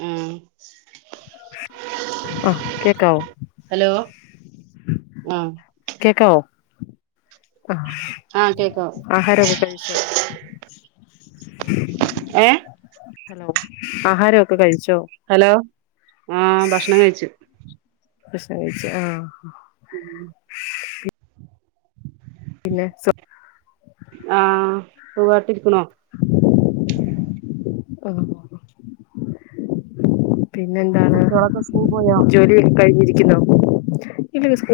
ഉം ആഹ് കേക്കാവ ആഹ കേക്കാവോ ആ ആഹ് കേക്കാം ആഹാരൊക്കെ കഴിച്ചോ ഏഹ് ഹലോ ആഹാരമൊക്കെ കഴിച്ചു ഹലോ ആഹ ഭക്ഷണം കഴിച്ചു പ്രസ ആഹ ഉം ഉ ആഹ ഉ കാാട്ടിരിക്കണോ ആഹ പിന്നെന്താണ് കുട്ടികളൊക്കെ സ്കൂളിൽ പോയോ ജോലി കഴിഞ്ഞിരിക്കുന്നോ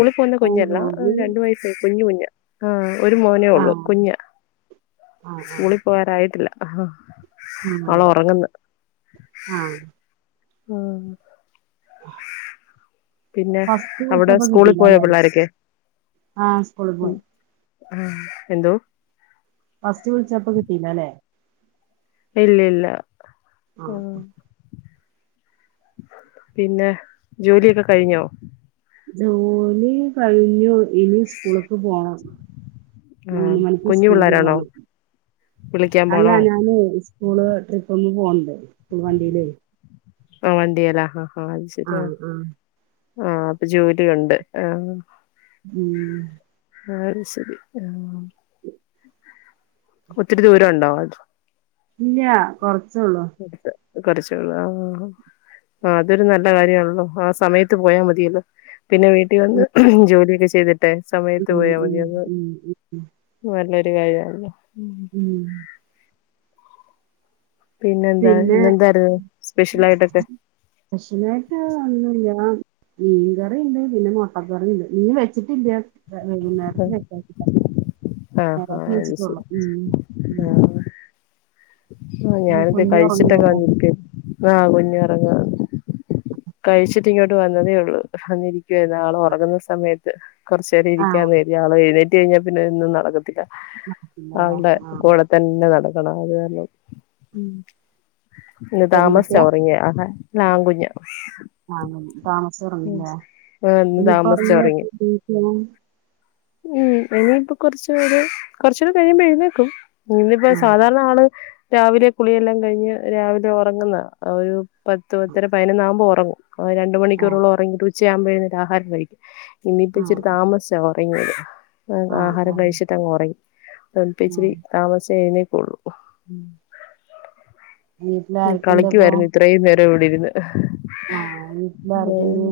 ഉളി പോകുന്ന ആഹ് കുഞ്ഞല്ല ജോലി രണ്ട വയസായി കുഞ്ഞഞ് കുഞ്ഞ് ഒരു മോനേ ഉള്ളു ആഹ് കുഞ്ഞ സ്ൂളിൽ പോകറായിട്ടില്ല ഉം ആഹ ആഹ [unintelligible] പിന്നെ ഫസ്റ്റ് അവിടെ വിളിച്ചപ്പോ സ്കൂളിൽ പോയോ കിട്ടിയില്ലല്ലേ പിള്ളോരൊക്കെ. ആഹ് സ്കൂളിൽ പോയി ആ എന്തോ ഫസ്റ്റ് വിളിച്ചപ്പ കിട്ടീല്ലല്ലേ. ഇല്ല ഇല്ല ആഹ് [inaudible] പിന്നെ ജോലിയൊക്കെ കഴിഞ്ഞോ ജോലി കഴിഞ്ഞു. ഇനി സ്കൂളക്ക് പോണം ആഹ് മൂന്ന് മണിക്ക് കുഞ്ഞു സ്കൂളിക്ക് പിള്ളേരാണോ പോണം വിളിക്കാൻ അല്ല പോണോ ഞാന് സ്കൂള് ട്രിപ്പ് ഒന്ന് പോണ്ട് സ്കൂൾ വണ്ടിയില് ആ വണ്ടിയേലാ ആ ഹ ഹ അത് ശരിയാ ആഹ് ആ അപ്പൊ ജോലിയുണ്ട് ആ ഉം [unintelligible] ശരി ആ ആ ഒത്തിരി ദൂരം ഉണ്ടാവോ അത് ഇല്ല കൊറച്ച് [inaudible] കുറച്ചോള് ആ ആ അതൊരു നല്ല കാര്യമാണല്ലോ ആ സമയത്ത് പോയാ മതിയല്ലോ. പിന്നെ വീട്ടിൽ വന്ന് ഉം ജോലിയൊക്കെ ചെയ്തിട്ടെ സമയത്ത് ഉം പോയാൽ ഉം മതി ഒന്ന് ഉം ഉം നല്ലൊ രു കാര്യാണല്ലോ ഉം പിന്നെ എന്താ ഇന്നെന്തായിരുന്നു സ്പെഷ്യൽ ആയിട്ടൊക്കെ ക്ഷ്യലായിട്ട് ന്നും ല്ലാ മീൻകറിണ്ട് പിന്നെ മുട്ടക്കറുണ്ട് നീ വെച്ചിട്ടില്ല വൈകുന്നേരത്ത്‌ [unintelligible] ആഹ് ആ അത് ശരി ശ് ഉം ആ ആ ഇനി ഞാന് കുഞ്ഞ് ഉറങ്ങ്യാലെ ആഹ കുഞ്ഞു ഉറങ്ങാന്ന് കഴിച്ചിട്ട് ചിങ്ങോട്ട് വന്നതേ ഉള്ളൂ വന്നിരിക്കുവാരുന്നു ആള് ഉറങ്ങുന്ന സമയത്ത് കുറച്ച് നേരം ആഹ് ഇരിക്കാന്ന് കരുതി ആള് എഴുന്നേ റ്റ് കഴിഞ്ഞാൽ പിന്നെ ഇന്നും നടക്കത്തില്ല. ഇല്ലല്ലേ ആളുടെ ആഹ് കൂടെ തന്നെ നടക്കണം അത് കാരണം പിന്നെ പെൺകുട്ടിയാ താമസിച്ച ഉറങ്ങിയ ആഹ ലാകുഞ്ഞ ആ താമസിച്ചുറങ്ങില്ലേ ഇന്ന് ഇനിയിപ്പറ താമസിച്ചാ ഉറങ്ങിയെ ങ്ങിയ [inaudible] ഉം ഇനി ഇപ്പൊ കുറച്ചര് കുറച്ചൂടെ കഴിയുമ്പോ എഴുന്നേക്കും ഇന്നിപ്പോ ആഹ് സാധാരണ ആള് രാവിലെ കുളിയെല്ലാം കഴിഞ്ഞ് രാവിലെ ഉറങ്ങുന്ന ഒരു പത്ത് പത്തര പതിനൊന്നാകുമ്പോൾ ഉറങ്ങും രണ്ടു ആഹ് മണിക്കൂറോളം ഉറങ്ങിട്ട് ഉച്ചയാകുമ്പോ എഴുന്നേറ്റ് ആഹാരം കഴിക്കും. ഇന്നിപ്പ ആഹ് ഇച്ചിരി താമസിച്ചാ ഉറങ്ങിയത് അ ആഹ് ആഹാരം ആഹ് കഴിച്ചിട്ട് അങ്ങ് ഉറങ്ങി. അതപ്പച്ചിരി ആഹ് താമസിച്ചേ എഴുന്നേൽ വീട്ടിലാരൊക്കെണ്ടപ്പോ കളിക്കുവാരുന്നു ഇത്രേയും നേരം ഇവിടെ ഇരുന്ന്. ആ വീട്ടിലാരൊക്കെയുണ്ട്.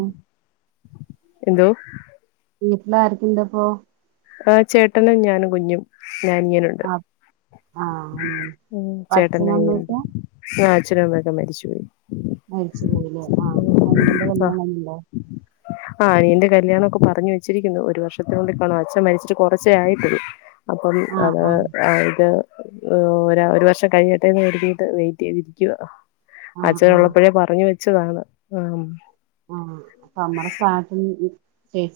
എന്തോ? വീട്ടിലാരൊക്കെ ഇണ്ടപ്പൊ? ആ്ചേട്ടനും ഞാനും കുഞ്ഞും അനിയനുണ്ട് ആഹ് ആഹ് അങ്ങനെയാണ് അപ്പൊ ചേട്ടന്റെ അച്ഛനും അനിയനുണ്ട് അമ്മയൊക്കെ പിന്നെ അ അച്ഛനുമ്മയൊക്കെ മരിച്ചുപോയി. മരിച്ചു പോയില്ലേ ആഹ് അനിയന്റെ ആ കല്യാണന്നണ്ടോ ആ അനിയന്റെ കല്യാണം ഒക്കെ പറഞ്ഞു വെച്ചിരിക്കുന്നു ഒരു വർഷത്തിനുള്ളി കാണും അച് ച്ഛൻ മരിച്ചിട്ട് കുറച്ചേ ആയിട്ടുള്ളു അപ്പം അത് ആഹ് ആഹ് അ ഇത് ഒ ഒരു വർഷം കഴിയട്ടെ എന്ന് കരു തീട്ട് വെയിറ്റ് ചെയ്തിരിക്കുവ. ആഹ് ആഹ് അച്ഛനൊള്ളപ്പോഴേ പറഞ്ഞ വെച്ചതാണ് ആ ആ അപ്പൊ അമ്മെടെ സ്ഥാനത്ത്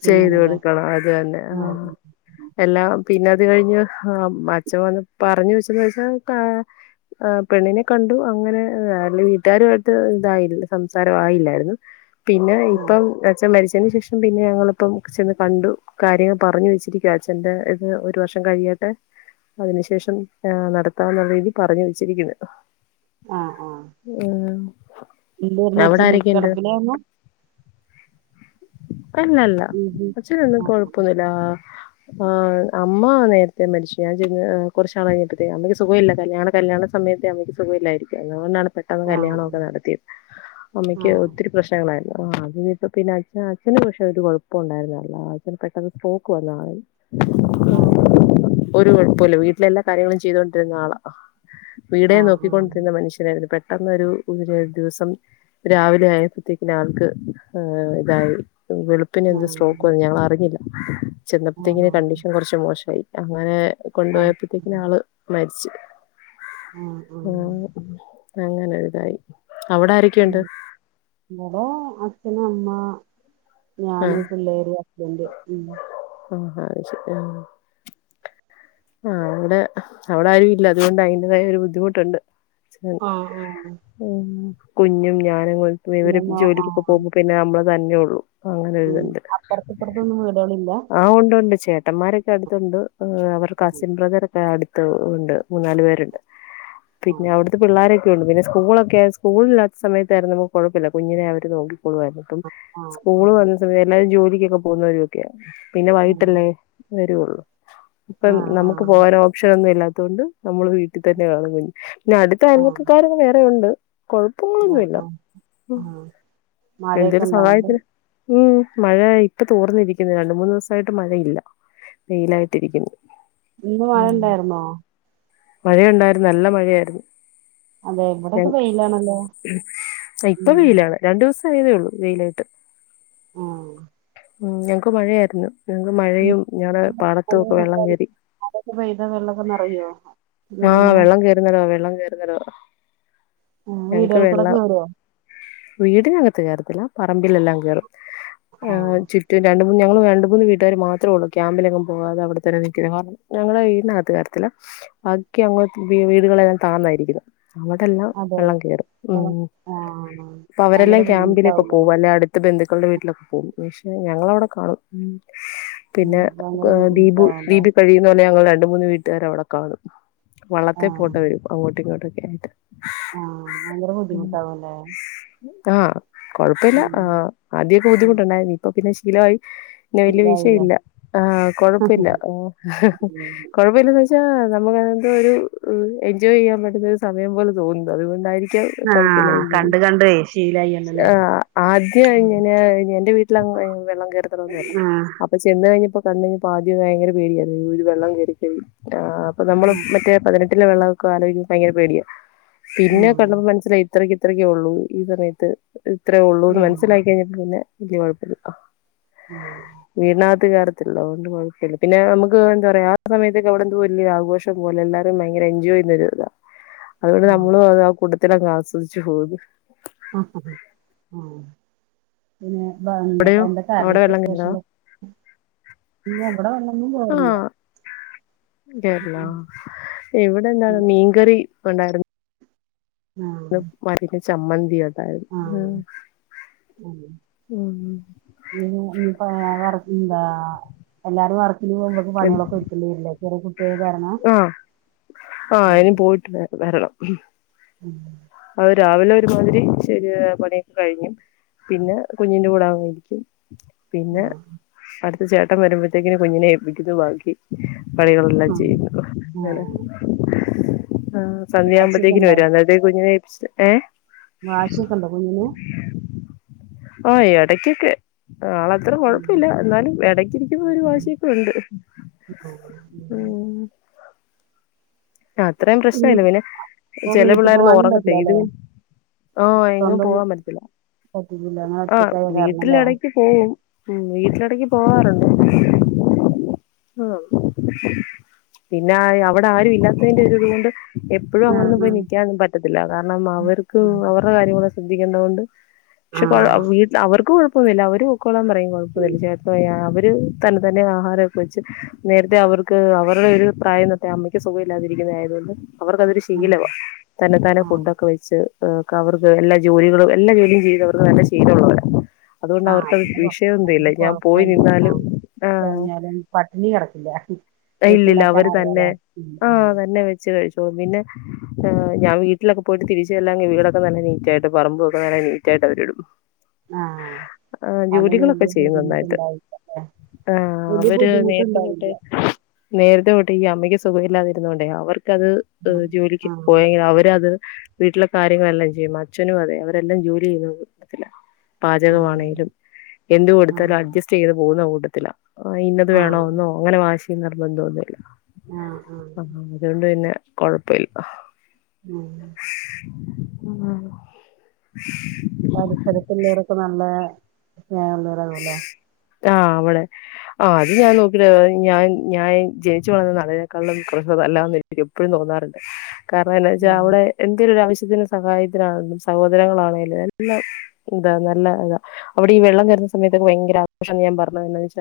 ചെയ്തു കൊടുക്കണം അത് തന്നെ ആ ആഹ് എല്ലാം പിന്ന അത് കഴിഞ്ഞ് ആ അച്ചൻ വന്ന് പറഞ്ഞു വെച്ചെന്ന് വെച്ചാ ആ പെണ്ണിനെ കണ്ടു അങ്ങനെ ആ വീട്ടുകാരുമായിട്ട് ഇതായില്ല സംസാരം ആയില്ലായിരുന്നു പിന്നെ ആഹ് ഇപ്പം അച്ചൻ മരിച്ചതിതിനു ശേഷം പിന്നെ ഞങ്ങള് അപ്പം ചെന്ന് കണ്ടു കാര്യങ്ങൾ പറഞ്ഞു വെച്ചിരിക്കുക അച്ഛന്റെ ഇത് ഒരു വർഷം കഴിയട്ടെ അതിനുശേഷം നടത്താന്നുള്ള രീതി പറഞ്ഞു വെച്ചിരിക്കുന്നു ആഹ് എന്തുവാരുന്നു അച്ചന് കിടപ്പിലായിരുന്ന അല്ല അല്ല ഉം അച്ഛന് ഒന്നും കൊഴപ്പൊന്നില്ല ആ അമ്മ നേരത്തെ മരിച്ചു ഞാൻ ജനി കുറച്ചാളു കഴിഞ്ഞപ്പതേക്കും അമ്മയ്ക്ക് സുഖമില്ല കല്യാണ കല്യാണ സമയ സമയത്തെ സുഖമില്ലാത ഇരിക്കുവാരുന്നു പെട്ടെന്ന് ആഹ് കല്യാണം ഒക്കെ ആഹ് നടത്തിയത് അമ്മയ്ക്ക് ആഹ് ഒത്തിരി പ്രശ്നങ്ങളായി ആഹ് അത് കഴിഞ്ഞപ്പ പിന്നെ അച്ഛ അച്ഛന് വിഷയ ഒരു കുഴപ്പവും ഇല്ലാരുന്നു ഇപ്പ ഉണ്ടായിരുന്നതല്ല അച്ഛന് പെട്ടെന്ന് സ്റേക്ക് വന്ന ആള ആഹ് ഒരു കുഴപ്പമില്ല വീട്ടിലെ എല്ലാ കാര്യങ്ങളും ചെയ്തൊണ്ടിരുന്ന ആളാ വീടെ ആഹ് നോക്കിക്കൊണ്ടിരുന്ന മനുഷ്യനായിരുന്നു പെട്ടെന്ന് ഒരു ദിവസം രാവിലെ ആയപ്പോത്തേക്കി ആൾക്ക് ഇതായി പിന്നെ ആഹ് എന്ത് ആഹ് സ്ട്രോക്ക്ന്നും ഞങ്ങ അറിഞ്ഞില്ല ചെന്നപ്പോത്തേക്കിെ ആഹ് കണ്ടീഷൻ കുറച്ച് മോശമായി അങ്ങനെ കൊണ്ടുപോയപ്പോത്തേക്ക് ആഹ് ആള് മരിച്ചു ആഹ് ആഹ് അ അങ്ങനെ ഒരു ഇതായി ഉം ഇവിടെ അച്ഛനും അമ്മ ആ ഞാന് പിള്ളേര് ഹസ്ബന്റ് ഉം ആഹ് ഹ അത് ശരി ആ ആ അവിടെ അവിടെ ആരും ഇല്ല അതുകൊണ്ട് അതിൻ്റെതായ ഒരു ബുദ്ധിമുട്ടുണ്ട് ആഹ് ആഹ് ഉംകുഞ്ഞും ഞാനും ഇവര് പിന്നെമ്മ ജോലിക്കൊക്ക ആഹ് പോകുമ്പോൾ പിന്നെ നമ്മള് തന്നെ ഉള്ളൂ ഉം അങ്ങനെരിതുണ്ട് അപ്പുറത്ത് ഇപ്പുറത്തൊന്നും വീടുകളില്ല ആ ഉണ്ട്ണ്ട് ചേട്ടന്മാരെക്കെ അടുത്തുണ്ട് അവർടെ ആഹ് കസിൻ ബ്രദർ ഒക്കെ അടുത്ത് ഉണ്ട് മൂന്നാല് പേരുണ്ട് പിന്നെ ആഹ് അവിടുത്തെ പിള്ളോരൊക്കെ ഒക്കെയണ്ട് പിന്നെ സ്കൂളൊക്കെ സ്‌കൂളില്ലാത്ത സമയത്തായിരുന്നു നമുക്ക് കുഴപ്പില്ല കുഞ്ഞിനെ അവര് നോക്കി ന്നിട്ടും ഇപ്പം ആഹ് സ്കൂള് ആഹ് വന്ന സമയത്ത് എല്ലാവരും ജോലിക്കൊക്കെ പോകുന്നവരും ഒക്കെയാ പിന്നെ വൈകിട്ടല്ലേ വരുള്ളൂ ഇപ്പം ആഹ് നമുക്ക് ആഹ് പോകൻ ഓപ്ഷൻ ഒന്നും ഇല്ലാത്ത കൊണ്ട് നമ്മള് വീട്ടിൽ തന്നെ കാണും കുഞ്ഞു പിന്നെ അടുത്ത ആഹ് അയൽവക്കക്കാരെക്കെ വേറെ ഉണ്ട് ആഹ് കൊഴപ്പങ്ങളൊന്നുമില്ല ആഹ് ആഹ് മഴയൊക്കെ എന്തൊരു ഉണ്ടോ അങ്ങട്ട് സഹായത്തിനു ഉം മഴ ഇപ്പ തോർന്നിരിക്കുന്നു രണ്ട് മൂന്ന് ദിവസായിട്ട് മഴയില്ല വെയിലായിട്ട് ഇരിക്കുന്നു ഇന്ന് മഴ ഇണ്ടായിരുന്നോ മഴയുണ്ടായിരുന്നു നല്ല മഴയായിരുന്നു അതെ ഇവിടെയൊക്കെ വെയിലാണല്ലോ ഇപ്പ ഉം വെയിലാണ് രണ്ടു ദിവസം തേയുള്ളു വെയിലായിട്ട് ആഹ് ഉം ഞങ്ങക്ക് മഴയായിരുന്നു ഞങ്ങക്ക് മഴയും ഞങ്ങുടെ പാടത്തും ഒക്കെ വെള്ളം കേറി അതൊക്കെ പെയ്താ വെള്ളമൊക്കെ നിറയോ ഇത് ആഹ് എങ്ങനെ വെള്ളം കയറുന്നടോ വെള്ളം കേറുന്നിടമാ ഉം വീടുകൾ ക്കൂടെ കേറുവോ വീടിനകത്ത് കയറത്തില്ല പറമ്പിലെല്ലാം കയറും ചുറ്റും രണ്ട് മൂന്ന് ഞങ്ങള് രണ്ട് മൂന്ന് വീട്ടുകാര് മാത്രേ ഉള്ളൂ ക്യാമ്പിലെന്നും പോകതെ അവിടെ തന്നെ കാരണം ഞങ്ങളെ വീടിനകത്ത് കയറത്തില്ല ബാക്കി അങ്ങോട്ട് വീടുകളെല്ലാം താന്ന ഇരിക്കുന്ന അവിടെല്ലാം അതെ വെള്ളം കയറും ഉം വെള്ളം ആഹ് അപ്പൊ ഭയങ്കര അവരെല്ലാം ക്യാമ്പിലൊക്കെ ബുദ്ധിമുട്ടാവൂലേ പോവും അല്ലെ അടുത്ത ബന്ധു മക്കളുടെ വീട്ടിലൊക്കെ പോകും പക്ഷെ ഞങ്ങള അവിടെ കാണും ഉം പിന്നെ ഭയങ്കര ദീപു ബുദ്ധിമുട്ടാവൂലേ ദീപു ഞങ്ങൾ രണ്ട് മൂന്ന് വീട്ടുകാർ അവിടെ കാണും വള്ളത്തെ പോണ്ടേ വരും അങ്ങോട്ടിങ്ങോട്ടൊക്കെ ആയിട്ട് ആ ഭയങ്കര ബുദ്ധിമുട്ടാവല്ലേ ആ കൊഴപ്പില്ല ആ ആദ്യൊക്കെ ഉം ബുദ്ധിമുട്ടുണ്ടായി ഇപ്പൊ പിന്നെ ശീലായി പിന്നെ വലിയ വിഷയല്ല ആ കൊഴപ്പില്ല ശീലായില്ലേ കൊഴപ്പില്ലാന്ന് വെച്ച നമുക്ക് അങ്ങനെ എന്തോ ഒരു എൻജോയ് ചെയ്യാൻ പറ്റുന്ന ഒരു സമയം പോലെ തോന്നുന്നു അതുകൊണ്ടായിരി കുഴപ്പില്ല ആഹ് കണ്ട് കണ്ടേ ശീലായിന്നല്ലേ ആ ആദ്യം ഞാൻ എന്റെ വീട്ടിൽ വെള്ളം കയറത്തൊന്നുല്ല ആഹ് ആഹ് അപ ചെന്ന് കഴിഞ്ഞപ്പോ ആദ്യം ഭയങ്കര പേടിയായിരുന്നു വെള്ളം കയറിയ അപ്പൊ നമ്മള് മറ്റേ പതിനെട്ട് വെള്ളം ഒക്കെ ആലോയിക്കുമ്പൊ ഭയങ്കര പേടിയാ പിന്നെ കണ്ടപ്പൊ മനസിലായി ഇത്രയ്ക്ക് ഇത്രക്കേ ഉള്ളൂ ഈ സമയത്ത് ഇത്രേ ഉള്ളൂന്ന് ഉം മനസ്സിലാക്കി കഴിഞ്ഞിട്ട് പിന്നെ വല്യ കുഴപ്പല്ല ഉം കയറത്തില്ല അതുകൊണ്ട് കൊഴപ്പല്ല പിന്നെ നമുക്ക് എന്ത പറയാ ആ സമയത്തൊക്കെ അവിടെന്തോ വല്യ ആഘോഷ പോലെ എല്ലാരും ഭയങ്കര എൻജോയ് ചെയ്യുന്ന ഒരു ഇതാ അതുകൊണ്ട് നമ്മളും ആ കൂട്ടത്തിലങ്ങ് ആസ്വദിച്ചു പോകുന്നു ആ ആ പിന്നെ എന്താണ് എന്ത കറി അവിടെ ഒക്കെ വെള്ളം കേറുന്നോ സ്പെഷ്യല് പിന്നെ ഇവിടെ വെള്ളൊന്നും കേറുല്ല ആഹ് ഇവിടെ എന്താണ് ഇല്ല മീൻകറി ഉണ്ടായിരുന്ന് [unintelligible] ചമ്മന്തിയാ ആ എന്താ എല്ലാരും വറക്കിന് പോകുമ്പക്ക് പണികളൊക്കെ ഒരുക്കിണ്ടി വരില്ലേ ചെറിയ കുട്ടിയായ കാരണം ആ ആ ഉം ഇനി പോയിട്ട് വരണം ഉം അത് രാവിലെ ഒരുമാതിരി ശെരി പണിയൊക്കെ കഴിഞ്ഞു പിന്നെ കുഞ്ഞിന്റെ കൂടെ വന്നിരിക്കും പിന്നെ ആഹ് അടുത്ത ചേട്ടൻ വരുമ്പോത്തേക്കിന് കുഞ്ഞിനെ ഏപ്പിക്കുന്നു ബാക്കി പണികളെല്ലാം ആഹ് ചെയ്യുന്നു അങ്ങെനെ ആഹ് ആ സന്ധ്യ വാശിയൊക്കെ ആകുമ്പത്തേക്കന് വരും അന്നേരത്തിന് കുഞ്ഞിനെ ഏപ്പിച്ച് ഏ വാശി ഒക്കെ ഉണ്ടാ കുഞ്ഞിന് ഓ എടക്കൊക്കെ ആള് അത്ര ഉം കൊഴപ്പല്ല എന്നാലും ഇടക്കിരിക്കുമ്പോ ഒരു ഉം വാശിയൊക്കെ ഉണ്ട് ഉം ആ അത്രേയും ഉം പ്രശ്നല്ല പിന്നെ ഇപ്പൊ ചില വീട്ടിൽ പിള്ളേരൊന്നും പോവാനും ഉറങ്ങത്തെ ഇത് പറ്റില്ലല്ലേ ആ എങ്ങും സ്വന്തം പോവാൻ പറ്റത്തില്ല പറ്റിയില്ല അങ്ങനെ ആ ഒറ്റക്കായ കാരണല്ലേ വീട്ടിലിടക്ക് പോവും ഉം വീട്ടിലിടക്ക് പോവാറുണ്ട് ആ പിന്നെ അവിടെ ആരുല്ല ഇതുകൊണ്ട് എപ്പോഴും അങ്ങനൊന്നും പോയി ആഹ് നൽക്കാനൊന്നും പറ്റത്തില്ല കാരണം അവർക്ക് അവരുടെ കാര്യങ്ങൾ ശ്രദ്ധിക്കേണ്ട കൊണ്ട് പക്ഷെ വീട്ടിൽ അവർക്ക് കുഴപ്പ കുഴപ്പല്ല അവര് പൊക്കോളാൻ പറയും കുഴപ്പല്ല അവര് തന്നെ തന്നെ ആഹാരൊക്കെ വെച്ച് നേരത്തെ അവർക്ക് അവരുടെ ഒരു പ്രായം തൊട്ടേ അമ്മക്ക് സുഖല്ല ല്ലാതിരിക്കുന്നതായത്കൊണ്ട് അവർക്കതൊരു ശീലവാ തന്നെ താനേ ഫുഡ് ആഹ് ഒക്കെ വെച്ച് അവർക്ക് എല്ലാ ജോലികളും എല്ലാ ജോലിയും ചെയ്ത് അവർക്ക് നല്ല ശീലമുള്ളവര ആ അതിന്റെ അതൊരു പോയി കൊഴപ്പില്ല ആ നിന്നാലും ആഹ് കഴിഞ്ഞാലും പട്ടിണി കിടക്കില്ല വെച്ചിണ്ടാക്കാൻ അറിയാലോ ആ ആഹ് തന്നെ വെച്ച് കഴിച്ചോളും പിന്നെ ഞാൻ വീട്ടിൽ വീട്ടിലൊക്കെ പോയിട്ട് തിരിച്ച് വീടൊക്കെ നല്ല നീറ്റ ആയിട്ട് പറമ്പൊക്കെ നല്ല നീറ്റ ആയിട്ട് അവരിടും ആഹ് ആ അതോണ്ട് ജോലികളൊക്കെ വലിയ ചെയ്യും നന്നായിട്ട് ബുദ്ധിമുട്ടുണ്ടാവില്ലല്ലേ ആ വലിയ അവര് ബുദ്ധിമുട്ടുണ്ടാവി നേര്തെതൊട്ടെ നേര്തെ ഇല്ല അമ്മക്ക് സുഖഇല്ലാതിരുന്നോണ്ടേ അവർക്കത് ആഹ് ജോലിക് ആഹ് പോയെങ്കി അവരത് വീട്ടിലെ കാര്യങ്ങളെല്ല ചെയ്യും അച്ഛനും അതെ അവരെല്ലാം ജോലിയ്യുന്നത്തില്ല പാചകമാണെലും എന്ത് കൊടുത്തലും ആഹ് അഡ്ജസ്റ്റ്യ്ത് പോവുന്ന കൂട്ടത്തിത്തില ആ ഇന്നത് ആഹ് വേണോന്നോ ങ്ങനെ വാശി നിർബന്ധന്നുല്ല ആഹ് ആഹ് ആ അതോണ്ട് പിന്നെ കൊഴപ്പല്ല ഉം അ ആ പരിസരത്തുള്ളരൊക്കെ നല്ല സ്നേഹള്ളൊരാവൊല്ലെ ആ വ്ടെ ആ അത് ഞാൻ നോക്കിണ് ഞാൻ ഞാൻ ജൻച്ചു വളർന്ന നാടിനേക്കാളും കുറച് വല്ലാന്ന് എനിക്ക് എപ്പഴും തോന്നാറ്ണ്ട് കാരണഎന്നച്ചാൽ ആഹ് അവ്ടെ എന്തരൊരു ആവശ്യ ത്തിന് സഹായത്തിനാണെന്നു സഹോദരങ്ങളാണെലും എല്ല [unintelligible] നല്ലതാ അവിടെ ഈ വെള്ളം കേർ ഇ സമയത്തക്ക വയങ്കര ആ പ്പഷ അന്ന് ഞാ മറന്ന് എന്നവെച്ച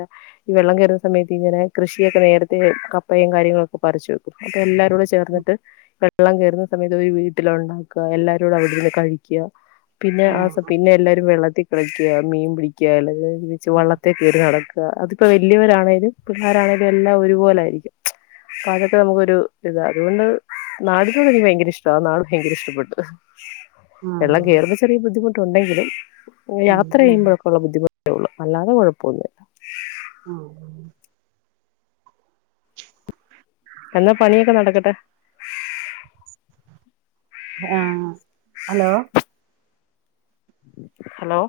ഈ വെള്ളം കേറുന്ന സമയത്ത് ഇങ്ങനെ കൃഷിയൊക്കെ നേരത്തെ കപ്പയും കാര്യങ്ങളൊക്കെ പ പറിച്ചുവെക്കും ഇന്നട്ട്എല്ലാരുടെ ചേർന്ന്ട്ട് ക വെള്ളം കേറുന്ന സമയത്ത് ഒരു വീട്ടിലാണ്ടാക്ക എല്ലാരൂടെ അവിട്ന്ന് കഴിക്യ പിന്നെ ആസം ആഹ് പിന്നെ എല്ലാരും വെള്ളത്തികളിക്ക മീൻപിടിക്ക അ [unintelligible] ച് വള്ളത്തെകേറി നടക്ക അതിപ്പോ വല്യവരാണേലും പിള്ളാരാണേലും എല്ലാ ഒരുപോലായിരിക്കും കാര്യക്കെ നമുക്കൊരു ഇതാ അതുകൊണ്ട് നാടിനോട് എനിക്ക് ഭയങ്കര ഇഷ്ട ആ നാട് ഭയങ്കര ഇഷ്ടപ്പെട്ട് ആഹ് വെള്ളം കേറുന്ന ചെറേ ബുദ്ധിമുട്ട് ഉണ്ടെങ്കില് ഉം യാത്ര ഉം ചെയ്യുമ്പഴൊക്കഉള്ള ബുദ്ധിമുട്ടൊള്ളു അല്ലാതെ കൊഴപ്പൊന്നില്ല ആ എന്നാ പണിയൊക്കെ നടക്കട്ടെ ആ അലോ ഹലോ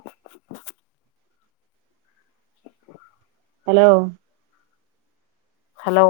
ഹെലോ ഹലോ